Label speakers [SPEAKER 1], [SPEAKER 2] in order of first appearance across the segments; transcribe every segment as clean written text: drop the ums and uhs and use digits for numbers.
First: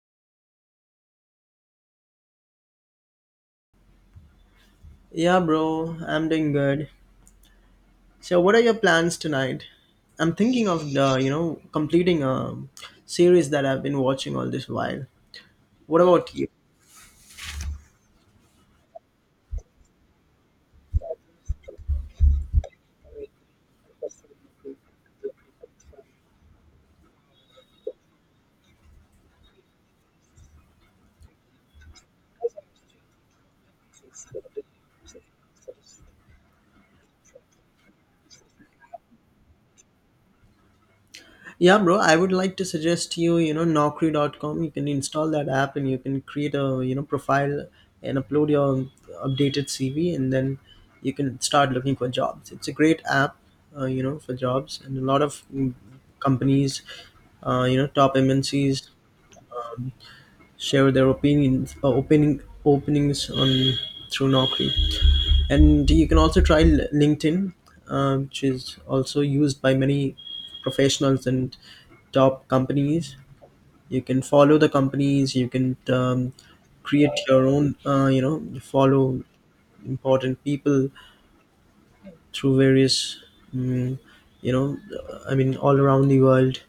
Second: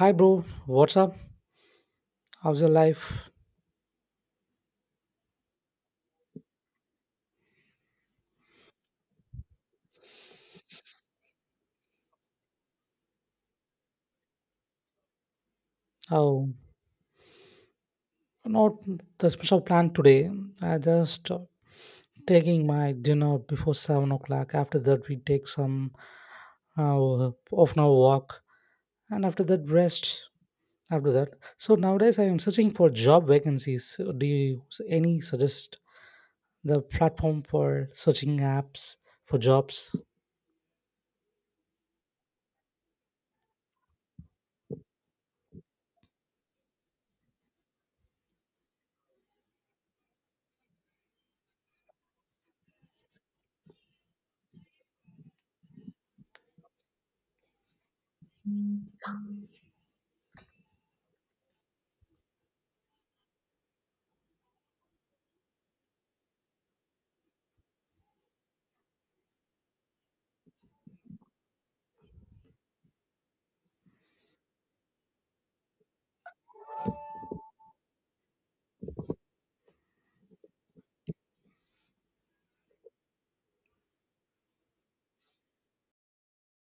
[SPEAKER 1] Hi, bro. What's up? How's your life?
[SPEAKER 2] Yeah, bro, I'm doing good. So, what are your plans tonight? I'm thinking of completing a series that I've been watching all this while. What about you?
[SPEAKER 1] Oh, not the special plan today. I just taking my dinner before 7 o'clock. After that, we take some uh, off an hour walk, and after that, rest. After that, so nowadays I am searching for job vacancies. So, do you any suggest the platform for searching apps for jobs?
[SPEAKER 2] Yeah, bro, I would like to suggest you, Naukri.com. You can install that app and you can create a, profile and upload your updated CV and then you can start looking for jobs. It's a great app, for jobs and a lot of companies, top MNCs share their opinions, openings on through Naukri. And you can also try LinkedIn, which is also used by many professionals and top companies. You can follow the companies. You can create your own. Follow important people through various. Um, you know, I mean, all around the world.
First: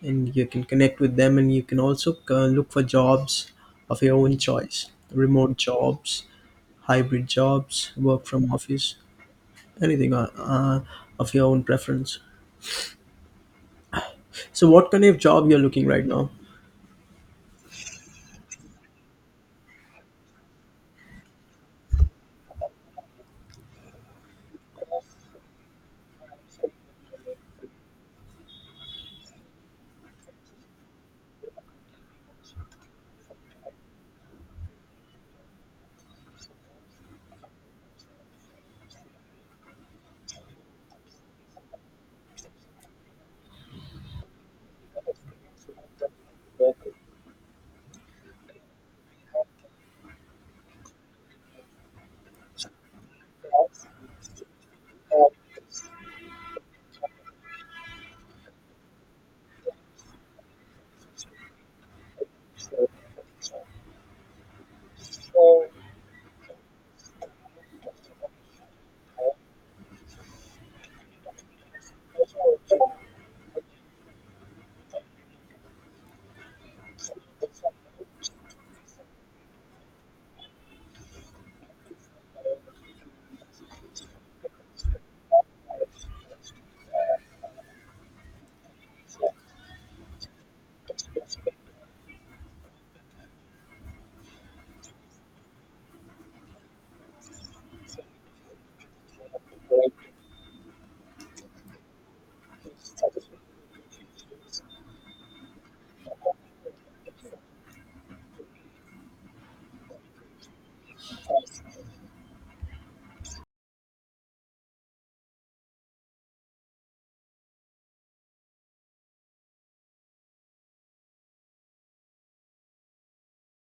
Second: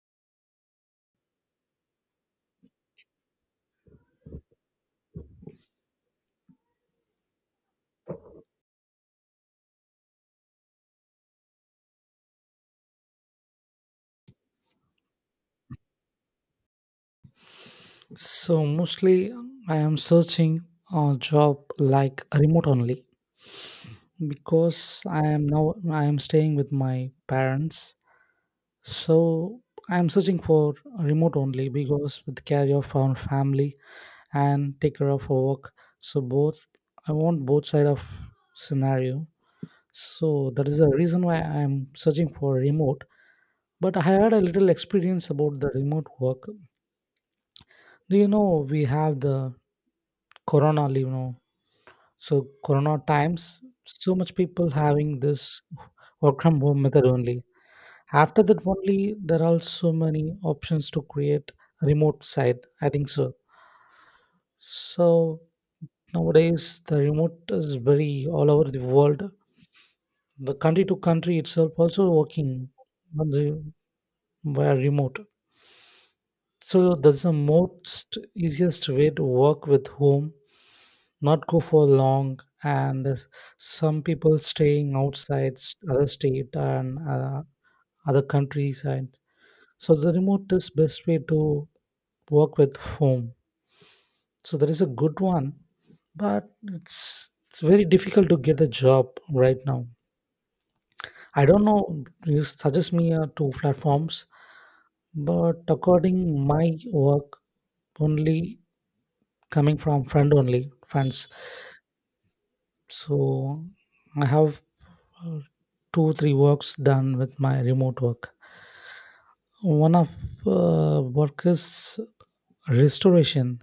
[SPEAKER 2] And you can connect with them and you can also look for jobs of your own choice, remote jobs, hybrid jobs, work from office, anything, of your own preference. So what kind of job you're looking right now?
[SPEAKER 1] So mostly I am searching a job like remote only because I am now I am staying with my parents, so I am searching for remote only because with care of our family and take care of our work. So both I want both side of scenario. So that is the reason why I am searching for remote. But I had a little experience about the remote work. Do you know we have the corona leave now, so corona times so much people having this work from home method only. After that only there are so many options to create remote site. I think so. So nowadays the remote is very all over the world. The country to country itself also working on the via remote. So that's the most easiest way to work with whom, not go for long. And some people staying outside other state and other countryside. So the remote is best way to work with whom. So that is a good one, but it's very difficult to get a job right now. I don't know. You suggest me two platforms, but according my work, only coming from friend only friends. So I have uh, two three works done with my remote work. One of work is restoration.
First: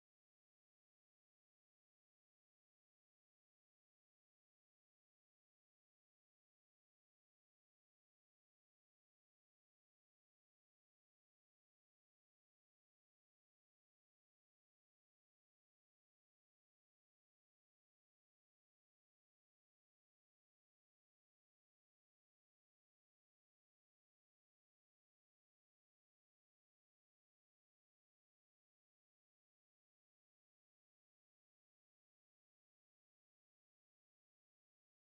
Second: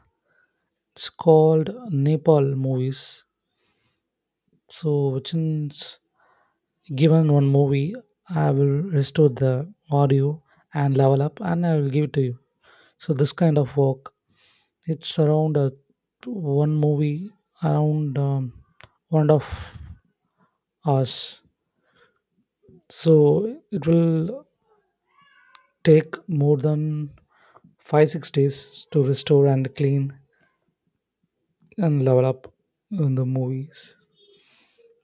[SPEAKER 1] It's called Nepal movies, so which means given one movie, I will restore the audio and level up and I will give it to you. So this kind of work, it's around one movie, around 1.5 hours. So it will take more than five six days to restore and clean and level up in the movies.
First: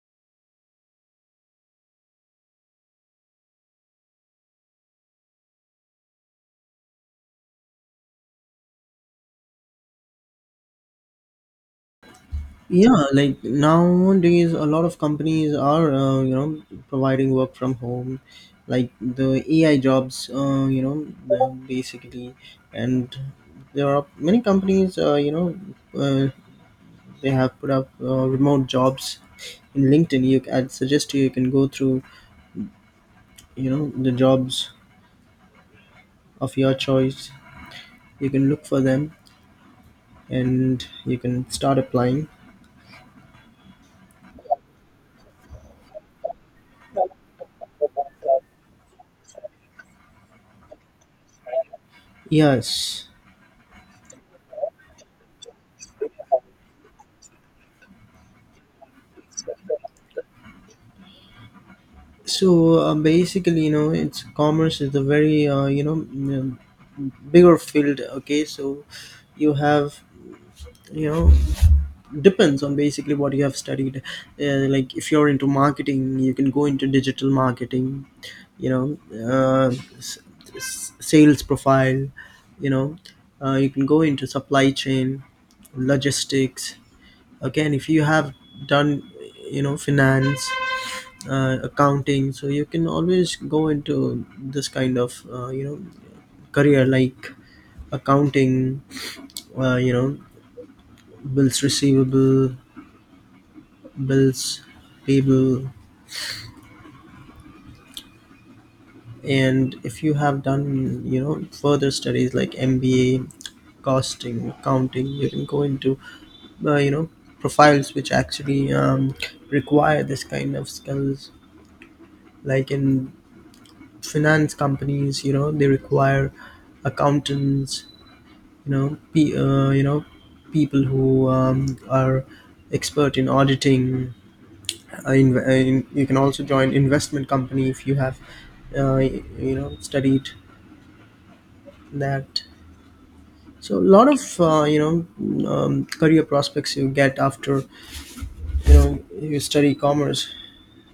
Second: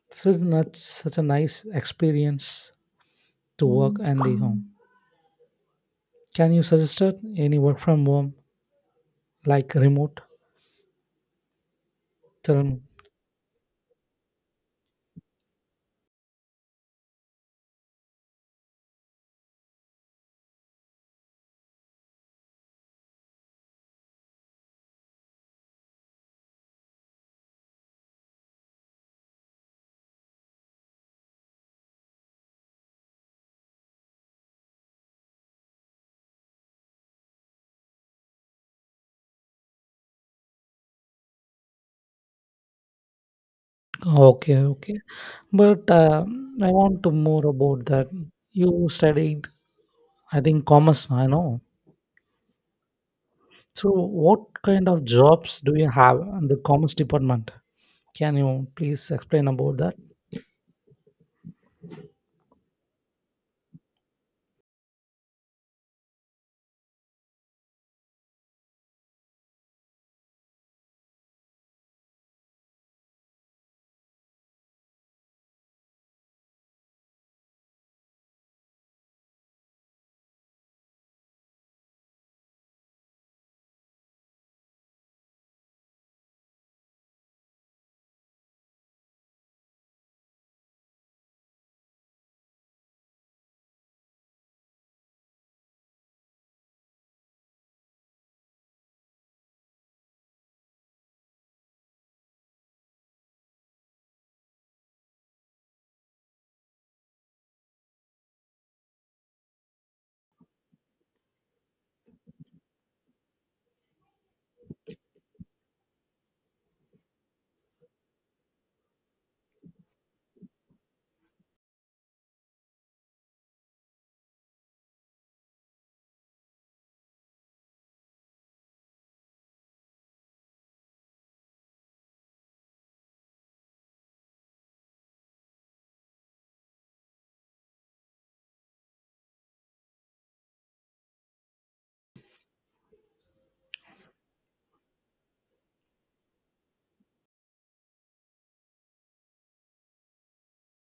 [SPEAKER 1] So it's not such a nice experience to work and the home. Can you suggest it? Any work from home like remote? Tell me.
[SPEAKER 2] Yeah, like nowadays a lot of companies are, providing work from home, like the AI jobs, basically. And there are many companies, uh, they have put up remote jobs in LinkedIn. You I'd suggest you, you can go through, you know, the jobs of your choice. You can look for them and you can start applying.
[SPEAKER 1] Okay, okay. But I want to more about that. You studied, I think, commerce. I know.
[SPEAKER 2] Yes.
[SPEAKER 1] So, what kind of jobs do you have in the commerce department? Can you please explain about that?
[SPEAKER 2] So basically, you know, it's commerce is a very, bigger field. Okay. So you have, you know, depends on basically what you have studied. Like if you're into marketing, you can go into digital marketing, you know, uh, s- sales profile, you know. You can go into supply chain, logistics. Again, if you have done, you know, finance, accounting, so you can always go into this kind of, career, like accounting, uh, you know bills receivable, bills payable. And if you have done, you know, further studies like MBA, costing accounting, you can go into, uh, you know profiles which actually require this kind of skills, like in finance companies, you know, they require accountants, you know, people who are expert in auditing, you can also join investment company if you have, studied that. So a lot of, career prospects you get after, you know, you study commerce.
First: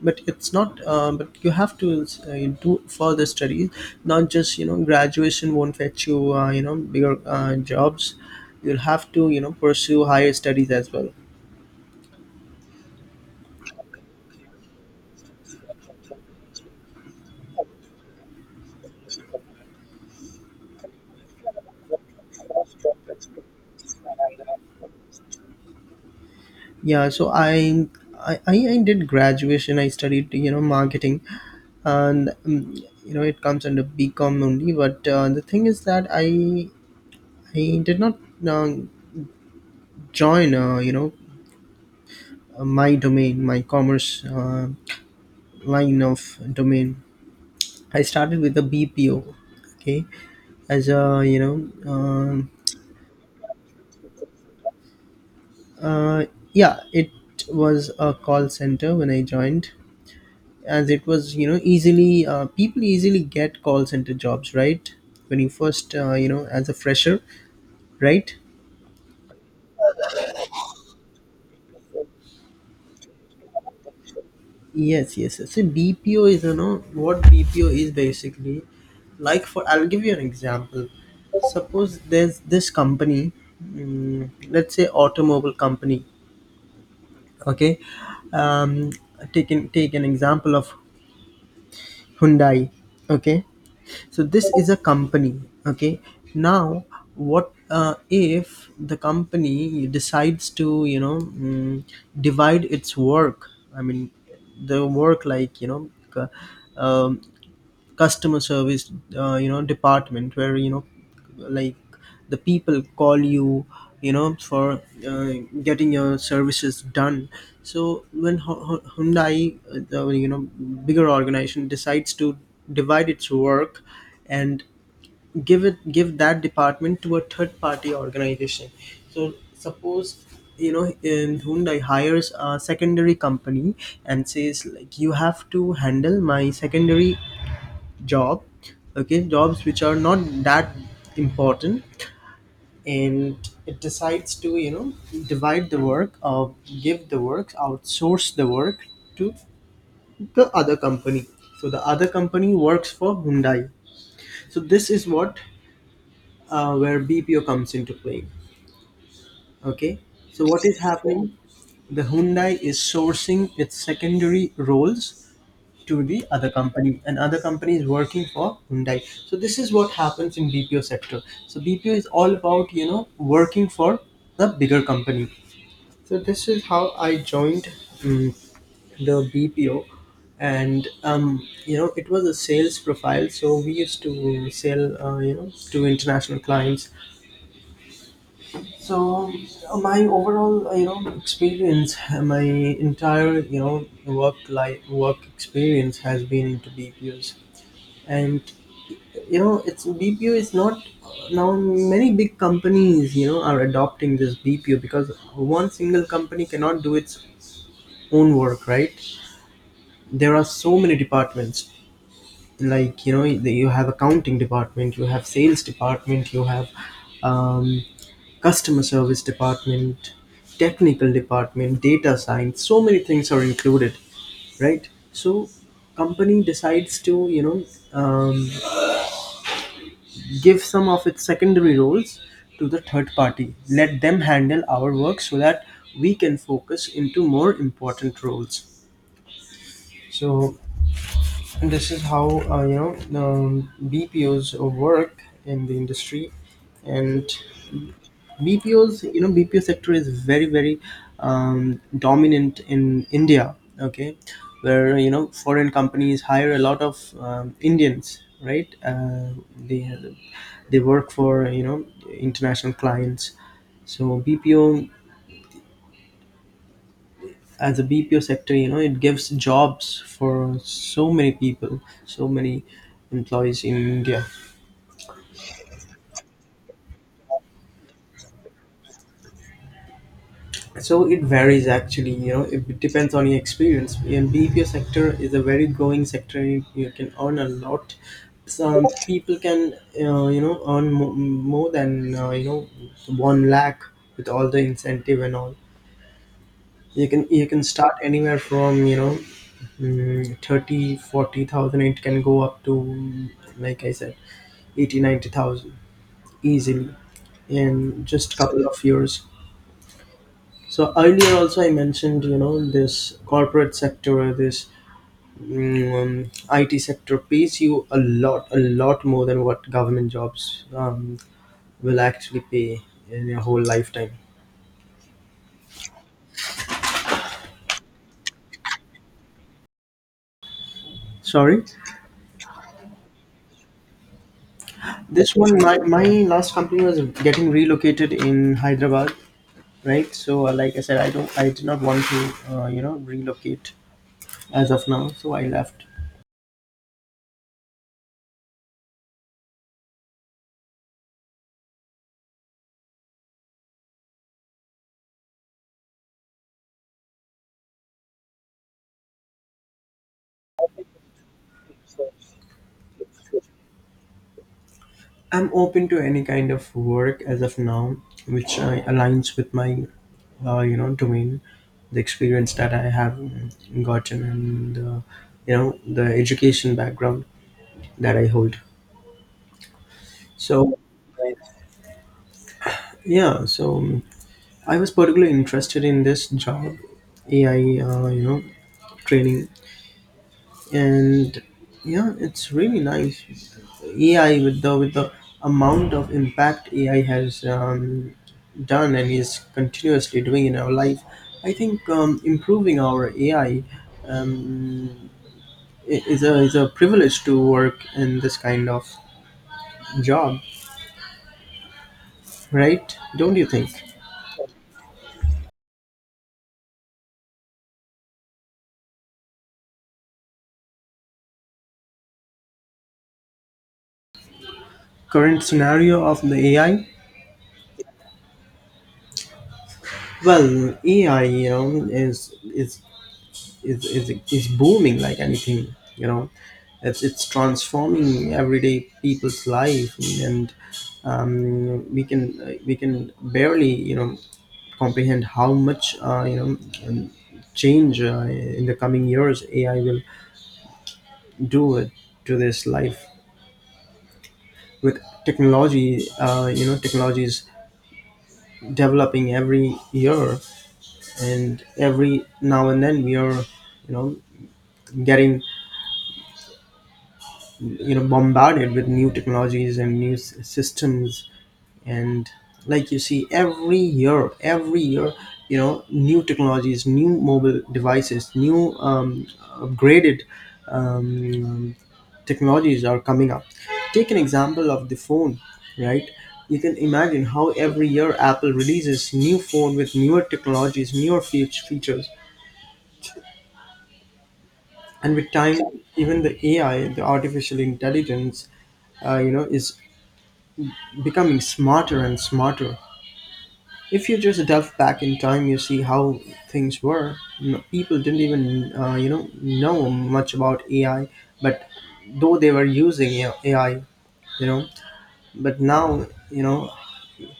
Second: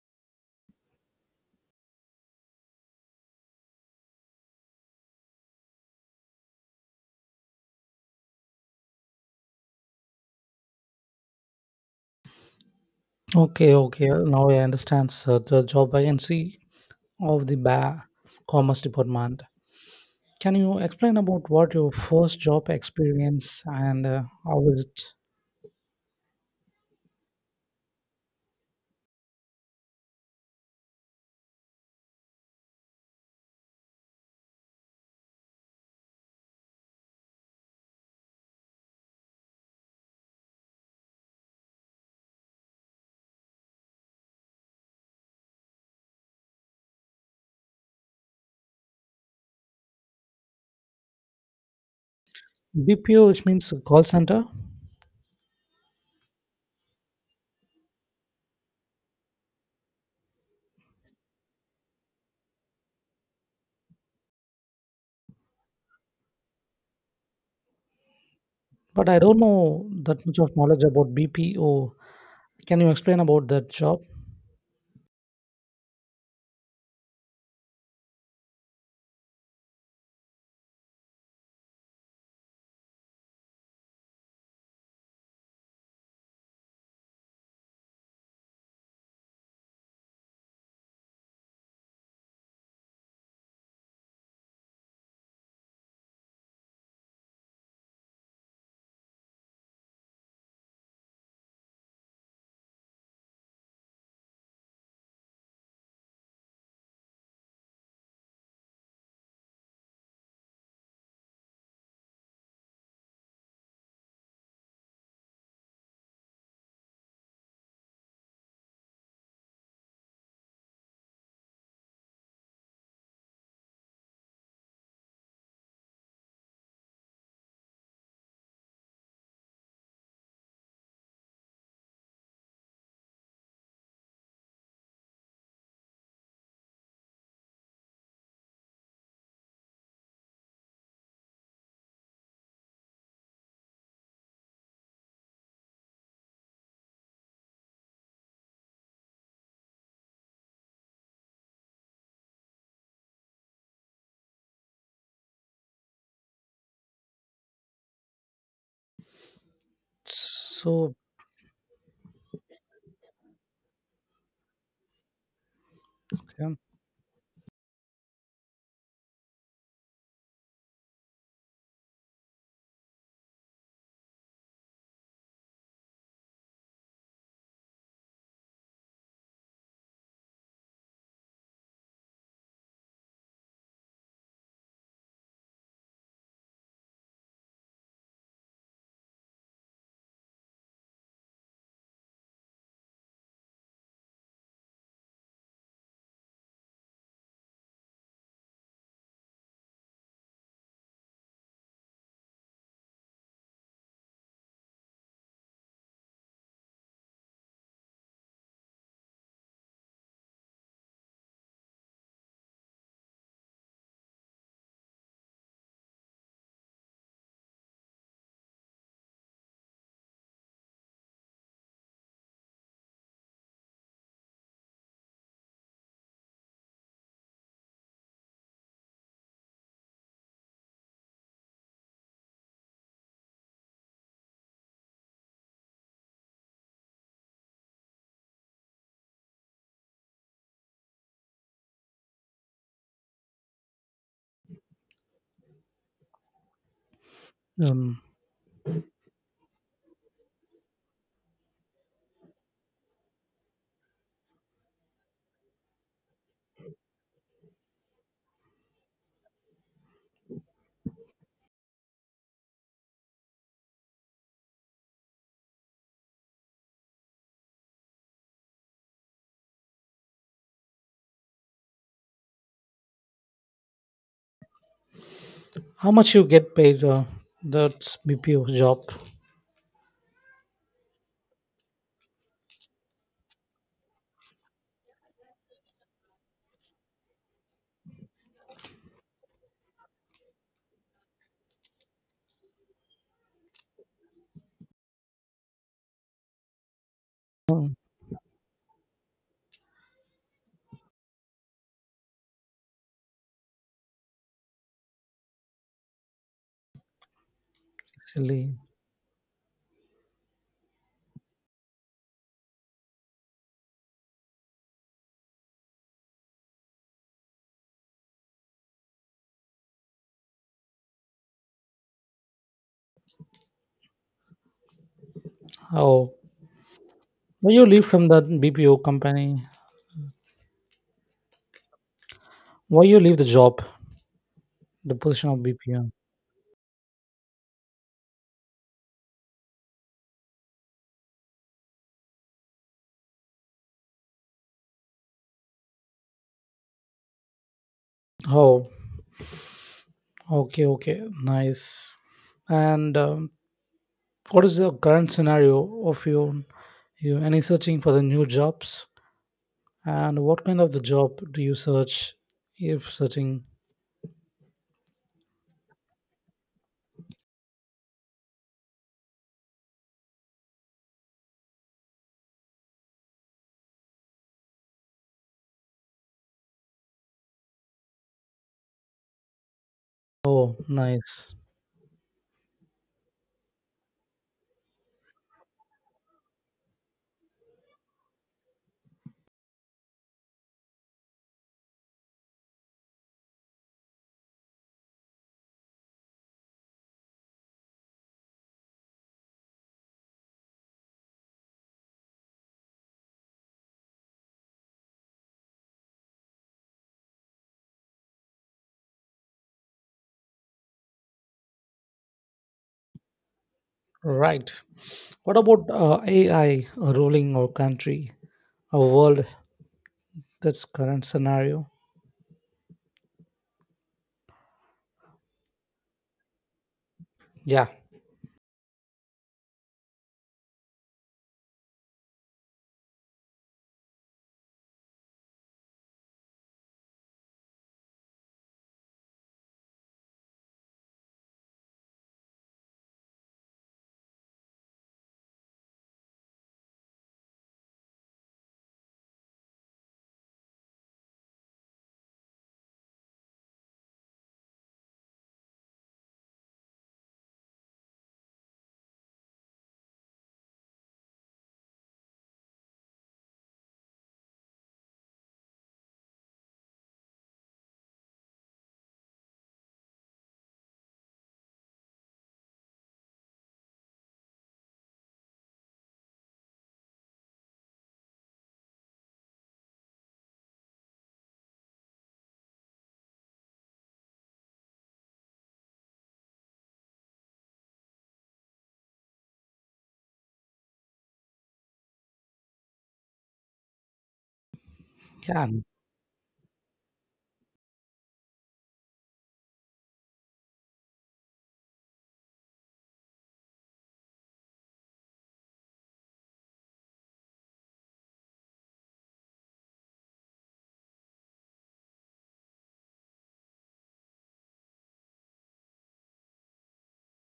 [SPEAKER 2] But it's not, but you have to do further studies, not just, you know, graduation won't fetch you, you know bigger jobs. You'll have to, you know, pursue higher studies as well.
[SPEAKER 1] Okay, okay. Now I understand, sir. The job vacancy of the Commerce Department. Can you explain about what your first job experience and how was it?
[SPEAKER 2] Yeah, so I did graduation. I studied, you know, marketing, and you know it comes under BCom only. But the thing is that I did not uh, join, my domain, my commerce, line of domain. I started with a BPO, okay, as a, you know,
[SPEAKER 1] BPO, which means call center,
[SPEAKER 2] uh, yeah, it was a call center when I joined, as it was, you know, easily, people easily get call center jobs, right, when you first, as a fresher, right.
[SPEAKER 1] but I don't know that much of knowledge about BPO. Can you explain about that job?
[SPEAKER 2] Yes, yes, yes. So BPO is, you know, what BPO is basically, like, for I'll give you an example. Suppose there's this company, let's say automobile company. Okay. um take an example of Hyundai. Okay. So this is a company. Okay. Now what if the company decides to, you know, divide its work, I mean, the work, like, you know, c- um, customer service, department where, you know, like the people call you, you know, for uh, getting your services done. So when Hyundai, the, you know bigger organization decides to divide its work and give that department to a third party organization. So suppose, you know, in Hyundai hires a secondary company and says, like, you have to handle my secondary job. Okay, jobs which are not that important. And it decides to, you know, divide the work, give the work, outsource the work to the other company. So the other company works for Hyundai. So this is what, where BPO comes into play. Okay. So what is
[SPEAKER 1] So,
[SPEAKER 2] happening, the Hyundai is sourcing its secondary roles to the other
[SPEAKER 1] okay.
[SPEAKER 2] company and other company is working for Hyundai. So this is what happens in BPO sector. So BPO is all about, you know, working for the bigger company. So this is how I joined um, the BPO. And you know, it was a sales profile, so we used to sell, to international clients. So my overall, experience, my entire, you know, work experience has been into BPOs. And, you know, it's BPO is not. Now many big companies, you know, are adopting this BPO because one single company cannot do its own work, right. There are so many departments, like, you know, you have accounting department, you have sales department, you have um, customer service department, technical department, data science, so many things are included, right. So company decides to, you know, um, give some of its secondary roles to the third party, let them handle our work so that we can focus into more important roles. So this is how, BPOs work in the industry. And
[SPEAKER 1] um,
[SPEAKER 2] BPOs, you know, BPO sector is very very dominant in India. Okay. Where, you know, foreign companies hire a lot of Indians, right. They work for, you know, international clients. So BPO, as a BPO sector, you know, it gives jobs for so many people, so many employees in India.
[SPEAKER 1] how much you get paid? That's BPO job.
[SPEAKER 2] So it varies actually, you know. It depends on your experience, and BPO sector is a very growing sector, you can earn a lot. Some people can, you know, earn more than, you know, 1 lakh with all the incentive and all. You can you can
[SPEAKER 1] Oh,
[SPEAKER 2] start anywhere from, you know, 30, 40,000. It can go up to like I said, 80, 90,000 easily in just
[SPEAKER 1] silly.
[SPEAKER 2] couple of years. So earlier also I mentioned, you know, this corporate sector or this, IT sector pays you a lot, a lot more than what government jobs will actually pay in your whole lifetime.
[SPEAKER 1] Oh, why you leave from that BPO company?
[SPEAKER 2] Sorry.
[SPEAKER 1] Why you leave the job, the position
[SPEAKER 2] This
[SPEAKER 1] of
[SPEAKER 2] one, my,
[SPEAKER 1] BPO?
[SPEAKER 2] last company was getting relocated in Hyderabad, right? So, like I said, I don't, I did not want to, relocate as of now. So I left.
[SPEAKER 1] Oh, okay, okay, nice. And what is the current scenario of you? You any searching for the new jobs? And what kind of the job do you search if searching?
[SPEAKER 2] I'm open to any kind of work as of now, which, aligns with my, domain, the experience that I have gotten, and, the education background that I hold.
[SPEAKER 1] Oh,
[SPEAKER 2] So,
[SPEAKER 1] nice.
[SPEAKER 2] yeah. So I was particularly interested in this job, AI, uh, you know, training. And yeah, it's really nice, AI, with the amount of impact AI has done and is continuously doing in our life. I think improving our AI, um, is a privilege to work in this kind of job, right? Don't you think?
[SPEAKER 1] Right. What about AI ruling our country, our world? That's current scenario.
[SPEAKER 2] Current scenario of the AI.
[SPEAKER 1] Yeah,
[SPEAKER 2] Well, AI, you know, is booming like anything, you know. It's transforming everyday people's life. And we can barely, you know, comprehend how much, um, change in the coming years AI will do it to this life. With technology, technology is developing every year. And every now and then, we are, you know, getting, you know, bombarded with new technologies and systems. And like you see every year, every year, you know, new technologies, new mobile devices, new um, upgraded um, technologies are coming up. Take an example of the phone, right? You can imagine how every year Apple releases new phone with newer technologies, features. And with
[SPEAKER 1] yeah,
[SPEAKER 2] time, even the AI, the artificial intelligence, is becoming smarter and smarter. If you just delve back in time, you see how things were. No, people didn't even, know much about AI, but though they were using, you know, AI, you know, but now, you know,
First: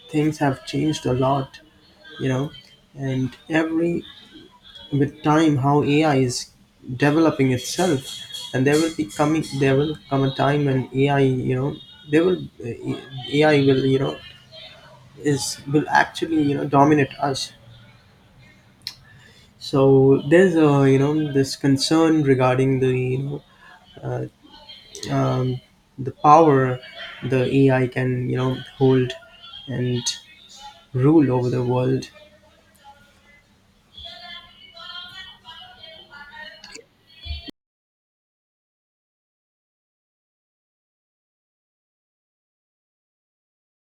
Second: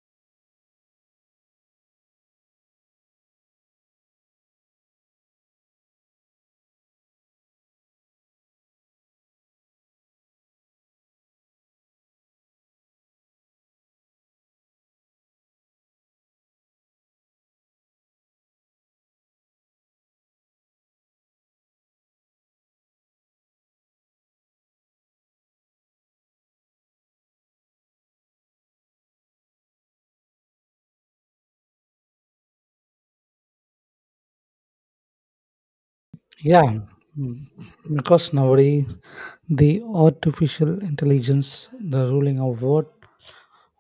[SPEAKER 2] things have changed a lot, you know. And every, with time, how AI is developing itself. And there will be coming, there will come a time when AI, you know, they will, AI will, you know, is will actually, you know, dominate us. So there's a, you know, this concern regarding the, you know, uh, um, the power the AI can, you know, hold and rule over the world.
[SPEAKER 1] yeah. Mm, Because nowadays the artificial intelligence, the ruling of what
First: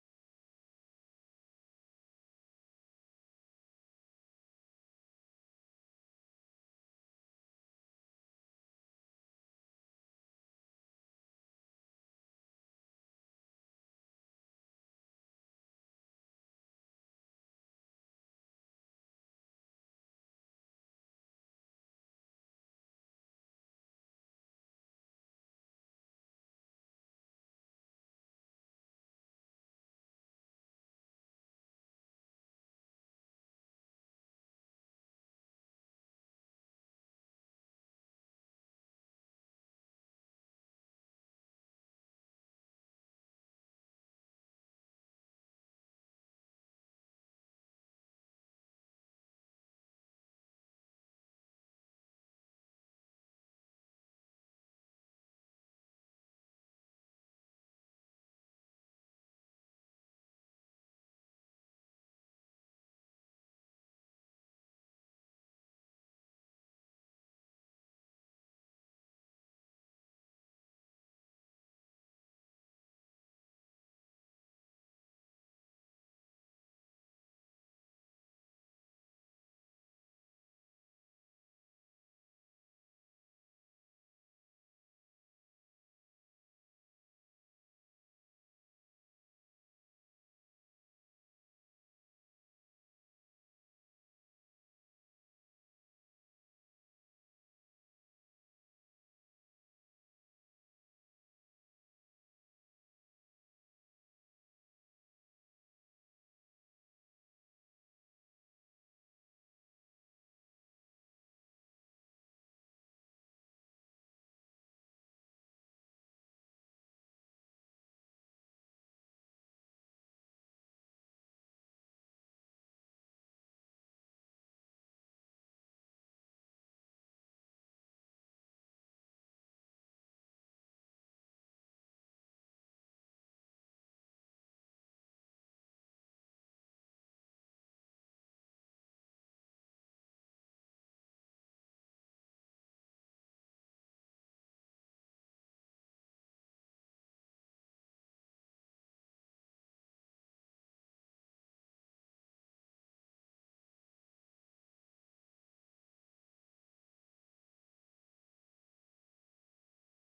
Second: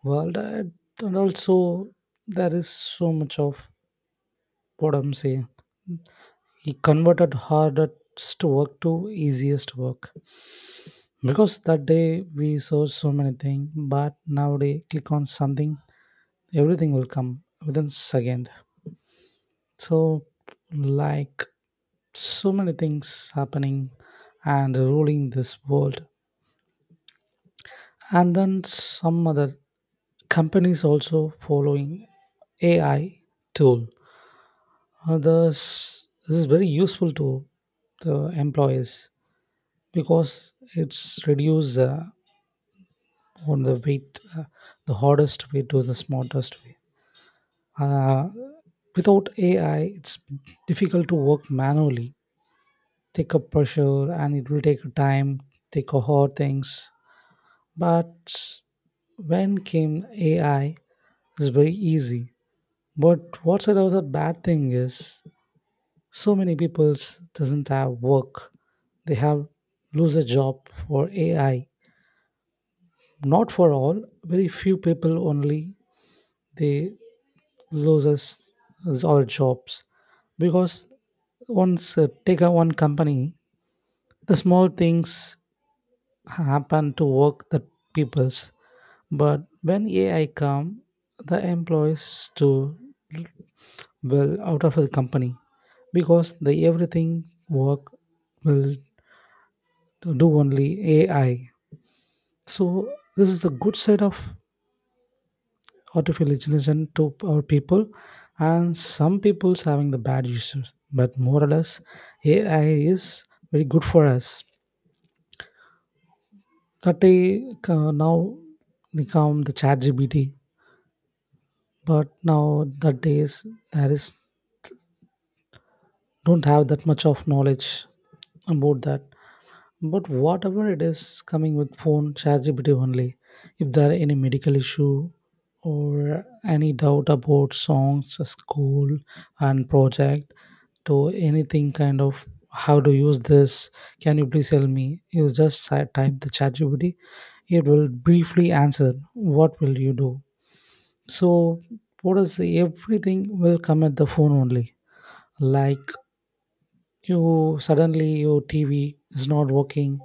[SPEAKER 1] world, and also there is so much of what I'm saying. He converted hardest work to easiest work because that day we saw so many things, but nowadays click on something, everything will come within second. So like so many things happening and ruling this world, and then some other companies also following AI tool. This is very useful to the employees because it's reduce on the weight, the hardest way to the smartest way. Uh, Without AI, it's difficult to work manually, take up pressure, and it will take time, take a hard things. But when came AI, it's very easy. But what's another bad thing is so many people doesn't have work. They have lose a job for AI. Not for all, very few people only they lose us all jobs because once take a one company, the small things happen to work the peoples. But when AI come, the employees to well out of the company because the everything work will do only AI. So this is the good side of artificial intelligence to our people, and some people's having the bad uses. But more or less, AI is very good for us. That they now become the chat GBT, but now that days there is don't have that much of knowledge about that. But whatever it is coming with phone, ChatGPT only. If there are any medical issue or any doubt about songs, school and project, to anything kind of how to use this, can you please tell me? You just type the ChatGPT. It will briefly answer. What will you do? So, what is everything will come at the phone only. Like you suddenly your TV is not working,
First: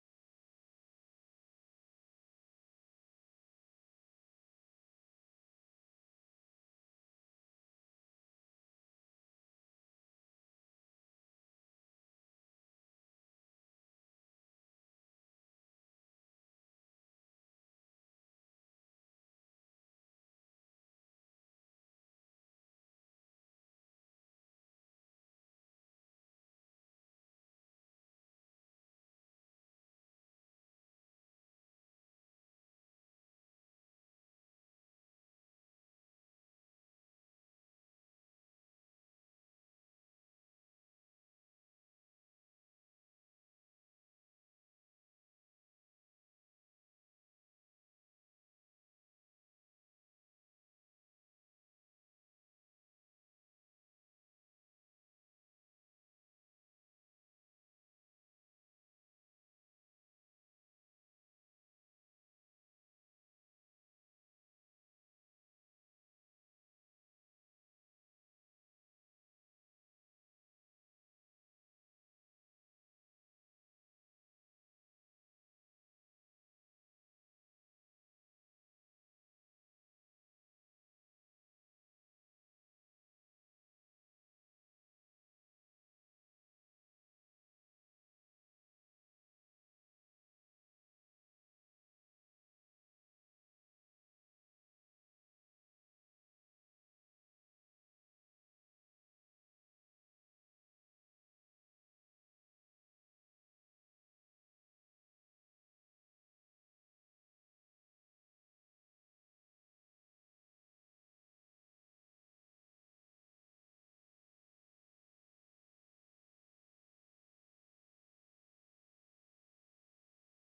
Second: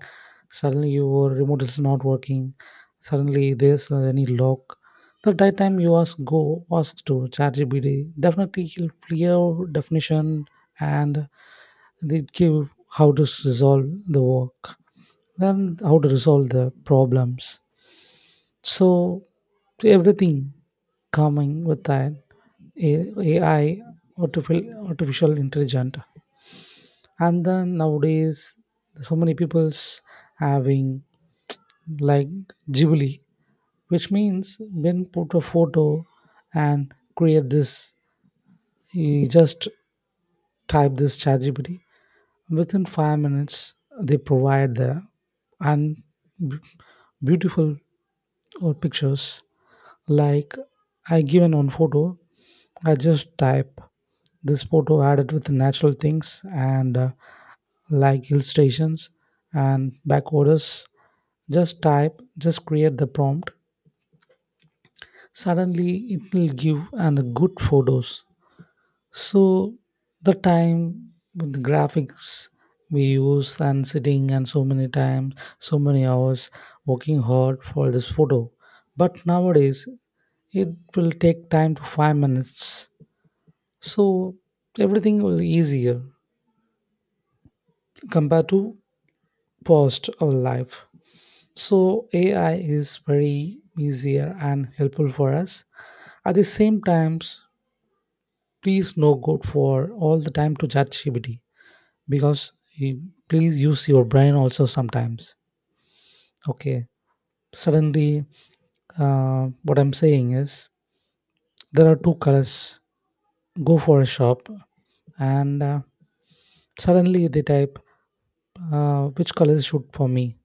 [SPEAKER 1] suddenly your remote is not working, suddenly there's no any lock. The that time you ask go ask to ChatGPT, definitely he'll clear definition and they give how to resolve the work, then how to resolve the problems. So everything coming with that AI, artificial intelligent, and then nowadays, so many people's having like Ghibli, which means when put a photo and create this, you just type this chat GPT. Within 5 minutes, they provide the and b- beautiful or pictures. Like I given one photo, I just type this photo added with natural things and like hill stations and back orders. Just type, just create the prompt. Suddenly, it will give and good photos. So the time, with the graphics we use and sitting and so many times, so many hours working hard for this photo. But nowadays, it will take time to 5 minutes. So everything will easier compared to post our life. So AI is very easier and helpful for us. At the same times, please no good for all the time to chat GPT because please use your brain also sometimes. Okay. Suddenly, what I'm saying is there are two colors. Go for a shop and suddenly they type which color is shoot for me.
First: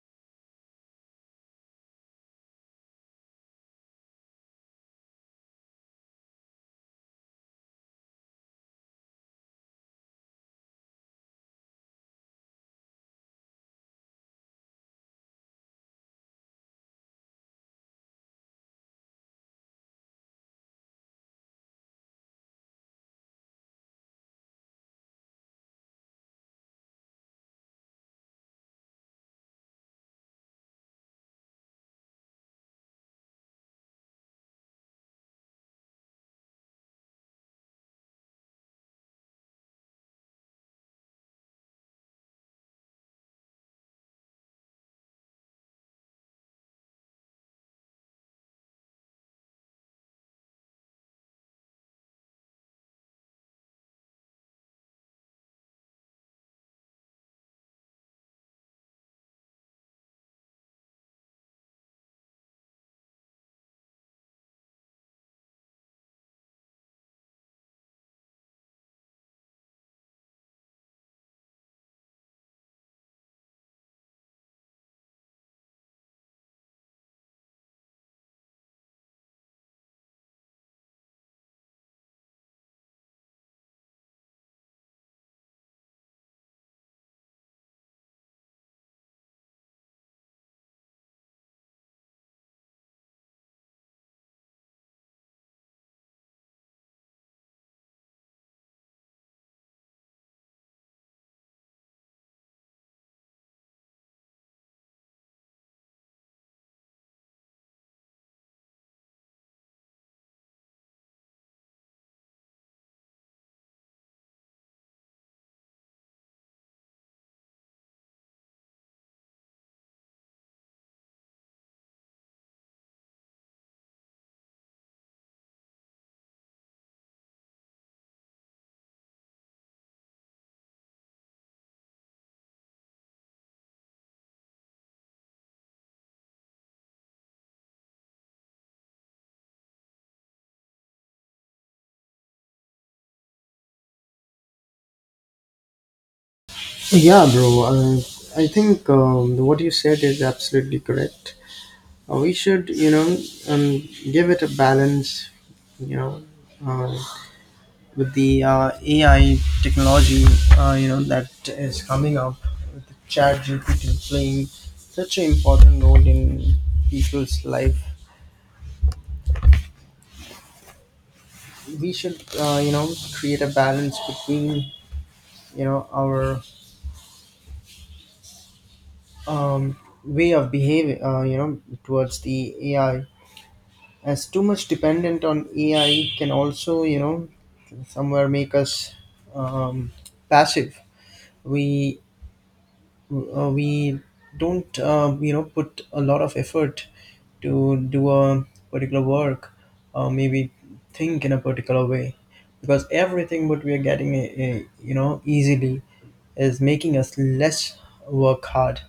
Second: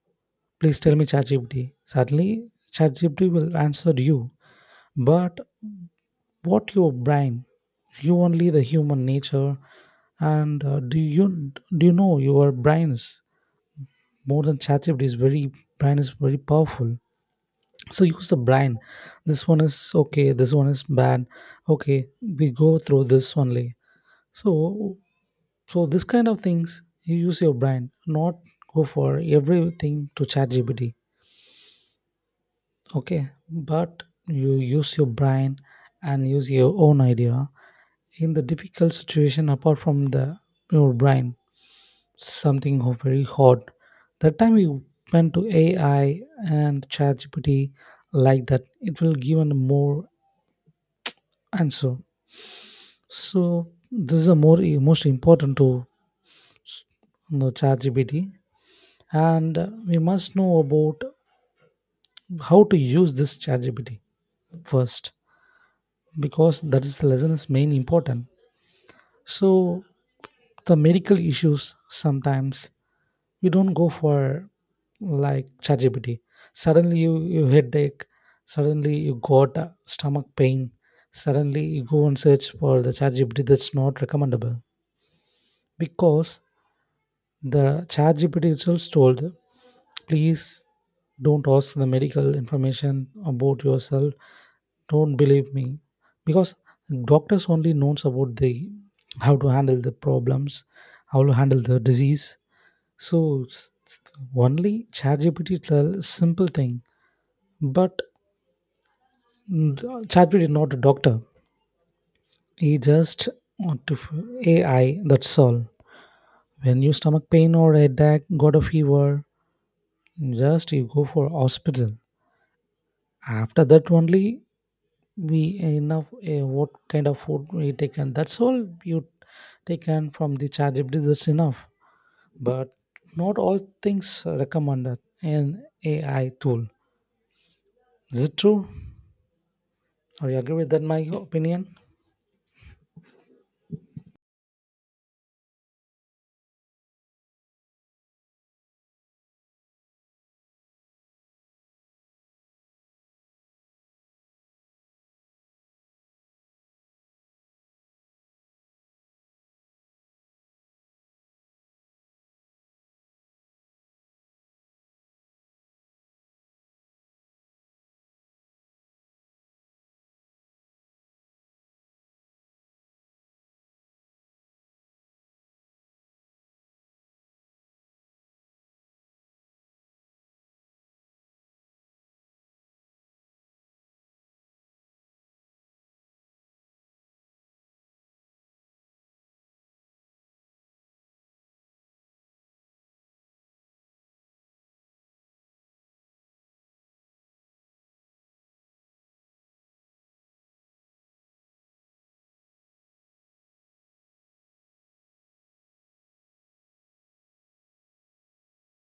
[SPEAKER 1] Please tell me ChatGPT. Suddenly, ChatGPT will answer you, but what your brain you only the human nature, and do you know your brain is more than ChatGPT is very brain is very powerful. So use the brain, this one is okay, this one is bad, okay, we go through this only. So so this kind of things you use your brain, not go for everything to ChatGPT, okay, but you use your brain and use your own idea in the difficult situation apart from the your brain. Something very hard, that time you went to AI and ChatGPT, like that it will give an more answer. So this is a more most important to, you know, ChatGPT, and we must know about how to use this ChatGPT first because that is the lesson is main important. So the medical issues sometimes you don't go for like ChatGPT. Suddenly you headache, suddenly you got a stomach pain, suddenly you go and search for the ChatGPT. That's not recommendable because the ChatGPT itself told, please don't ask the medical information about yourself. Don't believe me because doctors only knows about the how to handle the problems, how to handle the disease. So only ChatGPT tell simple thing, but ChatGPT is not a doctor. He just want to AI. That's all. When you stomach pain or headache, got a fever, just you go for hospital. After that only we enough what kind of food we taken. That's all you taken from the ChatGPT. That's enough. But not all things recommended in AI tool. Is it true? I agree with that, my opinion.
[SPEAKER 2] Yeah, bro, I think what you said is absolutely correct. We should, you know, um, give it a balance, you know, uh, with the, AI technology, you know, that is coming up, with the ChatGPT playing such an important role in people's life. We should, you know, create a balance between, you know, our um, way of behaving, you know, towards the AI. As too much dependent on AI can also, you know, somewhere make us um, passive. We we don't you know put a lot of effort to do a particular work, or maybe think in a particular way, because everything what we are getting, easily, is making us less work hard.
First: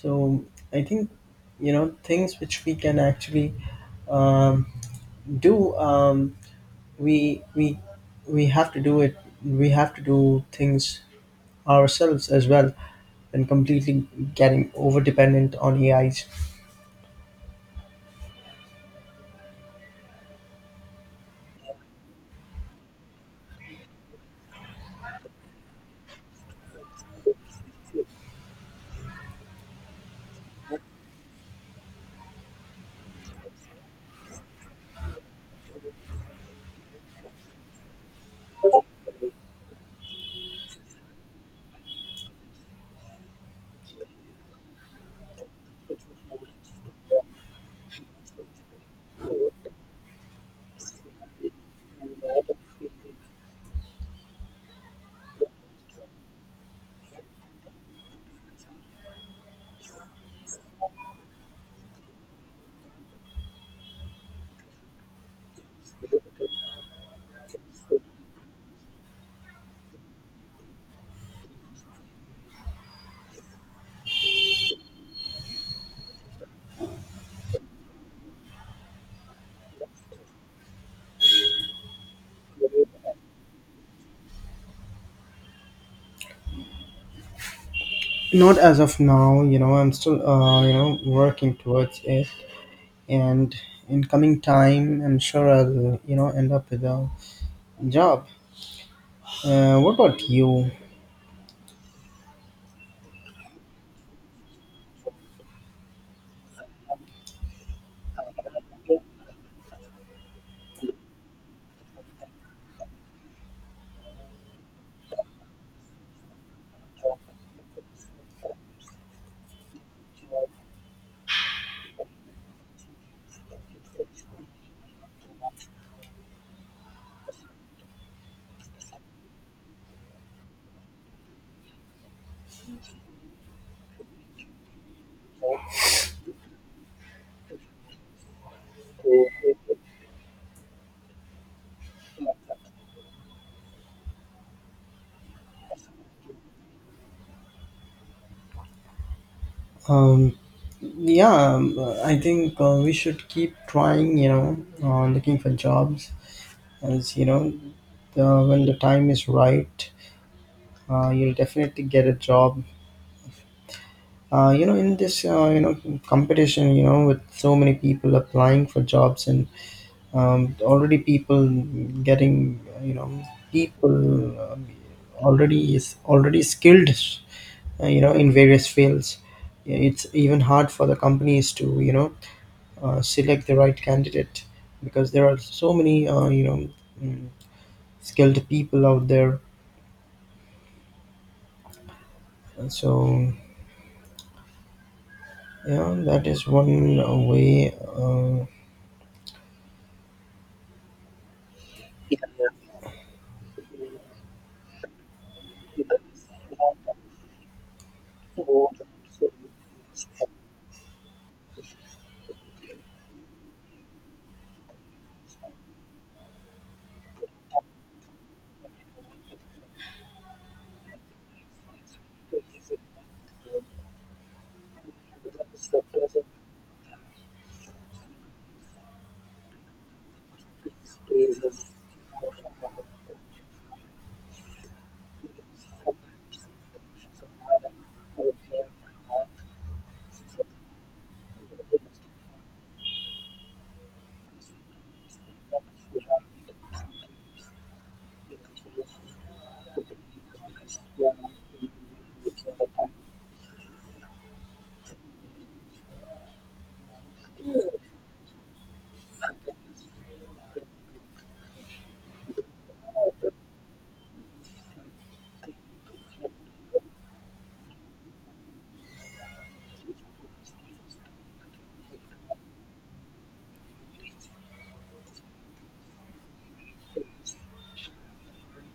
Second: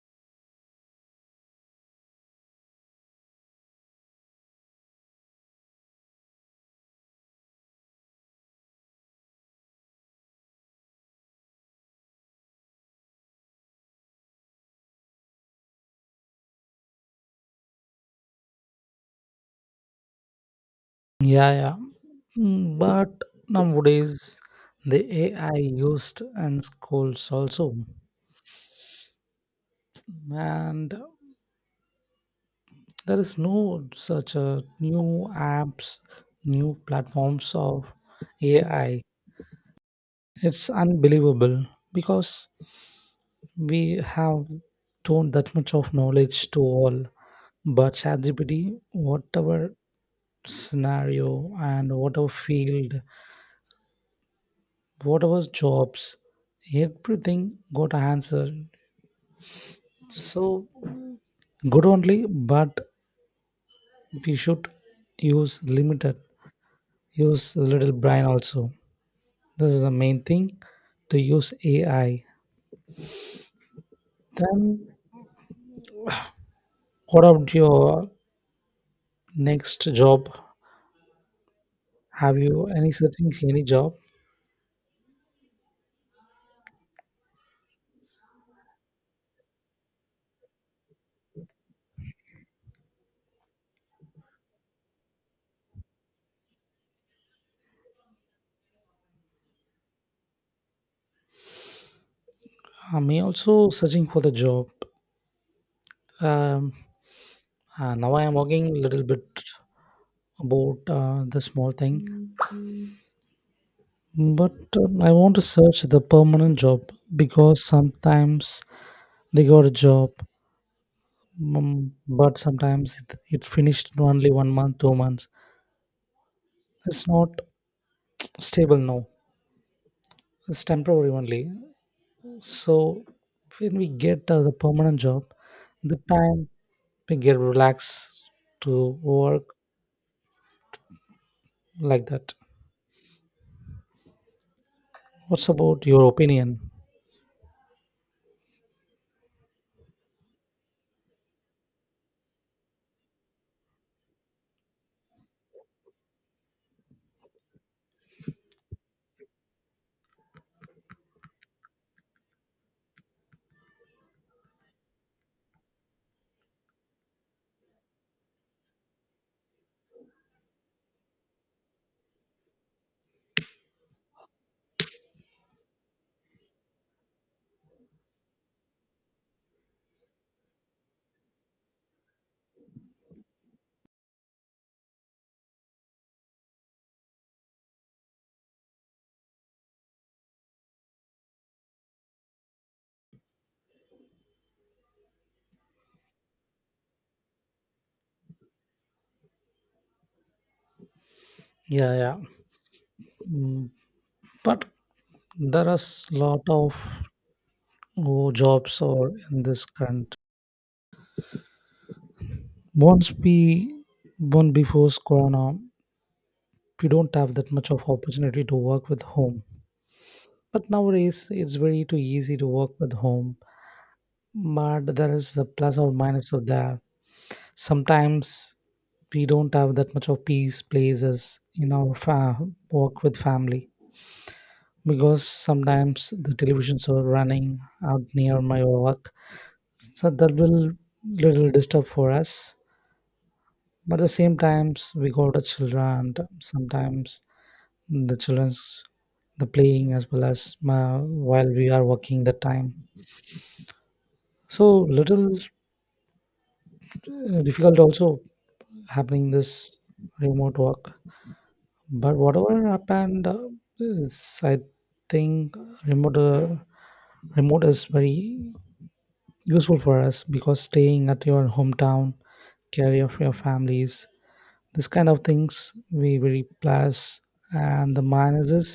[SPEAKER 2] So I think, you know, things which we can actually um, do, we we have to do it. We have to do things ourselves as well than completely getting over dependent on AIs.
[SPEAKER 1] Yeah, yeah. But nowadays, the AI used in schools also, and there is no such a new apps, new platforms of AI. It's unbelievable because we have don't that much of knowledge to all. But ChatGPT, whatever scenario and whatever field whatever jobs, everything got answered. So good only, but we should use limited, use a little brain also. This is the main thing to use AI. Then what about your next job? Have you any searching any job?
[SPEAKER 2] Not as of now, you know, I'm still, working towards it. And in coming time, I'm sure I'll, you know, end up with a job. What about you?
[SPEAKER 1] I'm also searching for the job. Um, Now I am working a little bit about the small thing. But I want to search the permanent job because sometimes they got a job, but sometimes it finished in only one month, 2 months. It's not stable now, it's temporary only. So when we get the permanent job, the time we get relaxed to work like that. What's about your opinion?
[SPEAKER 2] Um, yeah, I think we should keep trying, you know, looking for jobs as, you know, when the time is right, you'll definitely get a job, you know, in this, competition, you know, with so many people applying for jobs. And already people getting, you know, people already is already skilled, you know, in various fields. Yeah, it's even hard for the companies to, you know, select the right candidate because there are so many, mm, skilled people out there. So yeah, that is one way.
[SPEAKER 1] Yeah, yeah. Mm, But there are s lot of oh, jobs or in this current. Once we born before Corona, we don't have that much of opportunity to work with home. But nowadays, it's very too easy to work with home. But there is a plus or minus of that. Sometimes we don't have that much of peace places in our work with family because sometimes the televisions are running out near my work, so that will little disturb for us. But at the same times, we got a children. And sometimes the children's the playing as well as while we are working the time, so little difficult also happening this remote work, but whatever happened is I think remote uh, remote is very useful for us because staying at your hometown, care of your families, this kind of things we very plus, and the minuses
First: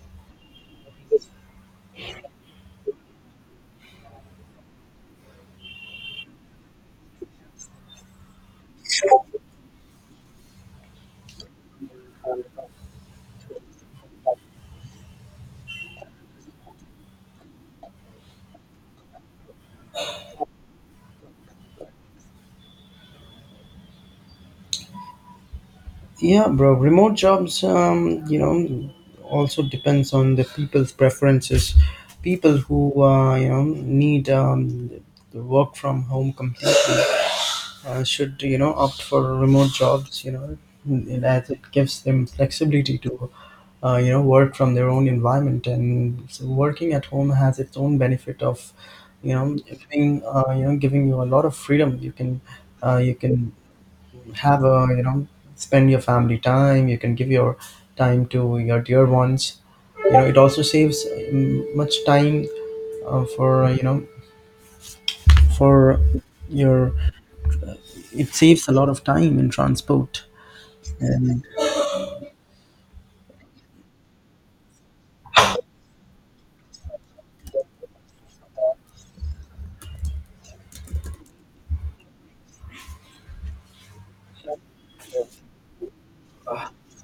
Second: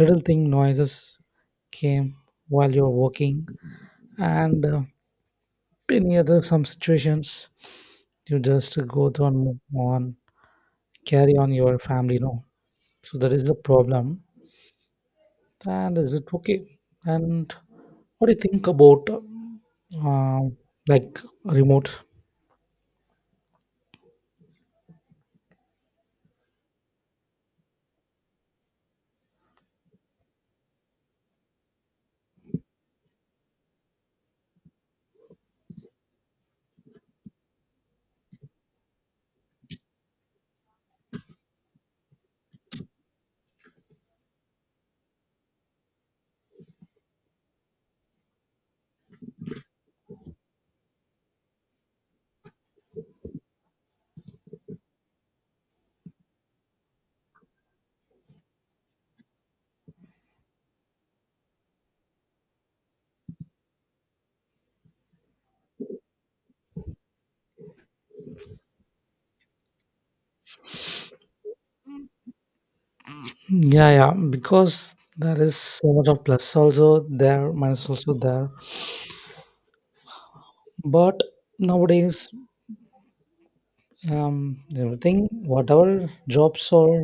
[SPEAKER 1] little thing noises came while you're working, and many other some situations you just go through
[SPEAKER 2] uh,
[SPEAKER 1] and move on, carry on your family, you know, so that is the problem, and is it okay. And what do you think about uh, like remote?
[SPEAKER 2] Yeah, bro. Remote jobs, you know, also depends on the people's preferences. People who, need the work from home completely should, you know, opt for remote jobs, you know. And as it gives them flexibility to, work from their own environment. And so working at home has its own benefit of, you know, giving, giving you a lot of freedom. You can have a, you know, spend your family time. You can give your time to your dear ones, you know. It also saves much time for, for your, it saves a lot of time in transport and,
[SPEAKER 1] Yeah, yeah, because there is so much of plus also there, minus also there. But nowadays, everything whatever jobs are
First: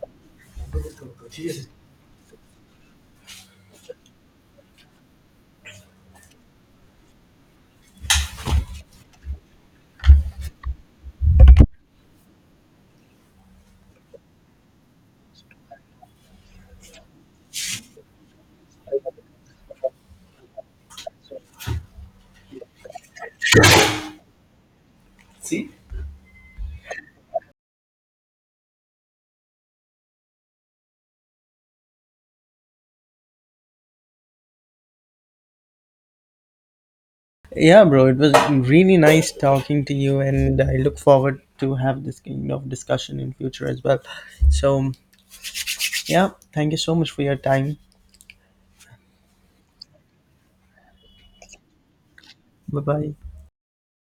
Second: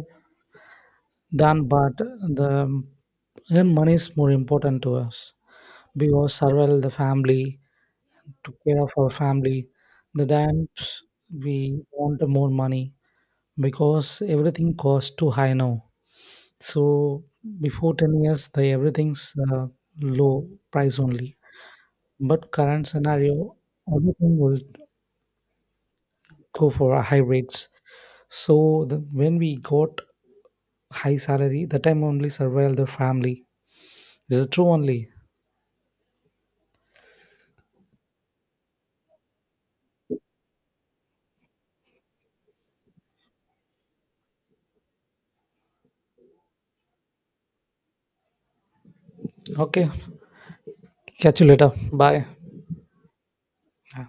[SPEAKER 1] done, but the earn money is more important to us because survival the family, took care of our family, the times we want more money because everything costs too high now. So before 10 years the everything's low price only, but current scenario everything will
[SPEAKER 2] see,
[SPEAKER 1] go for a high rates. So the, when we got high salary the time only survive the family, this is true only.
[SPEAKER 2] yeah, bro, it was really nice talking to you, and I look forward to have this kind of discussion in future as well. So yeah, thank you so much for your time.
[SPEAKER 1] Okay, catch you later, bye.
[SPEAKER 2] Bye bye.
[SPEAKER 1] Yeah.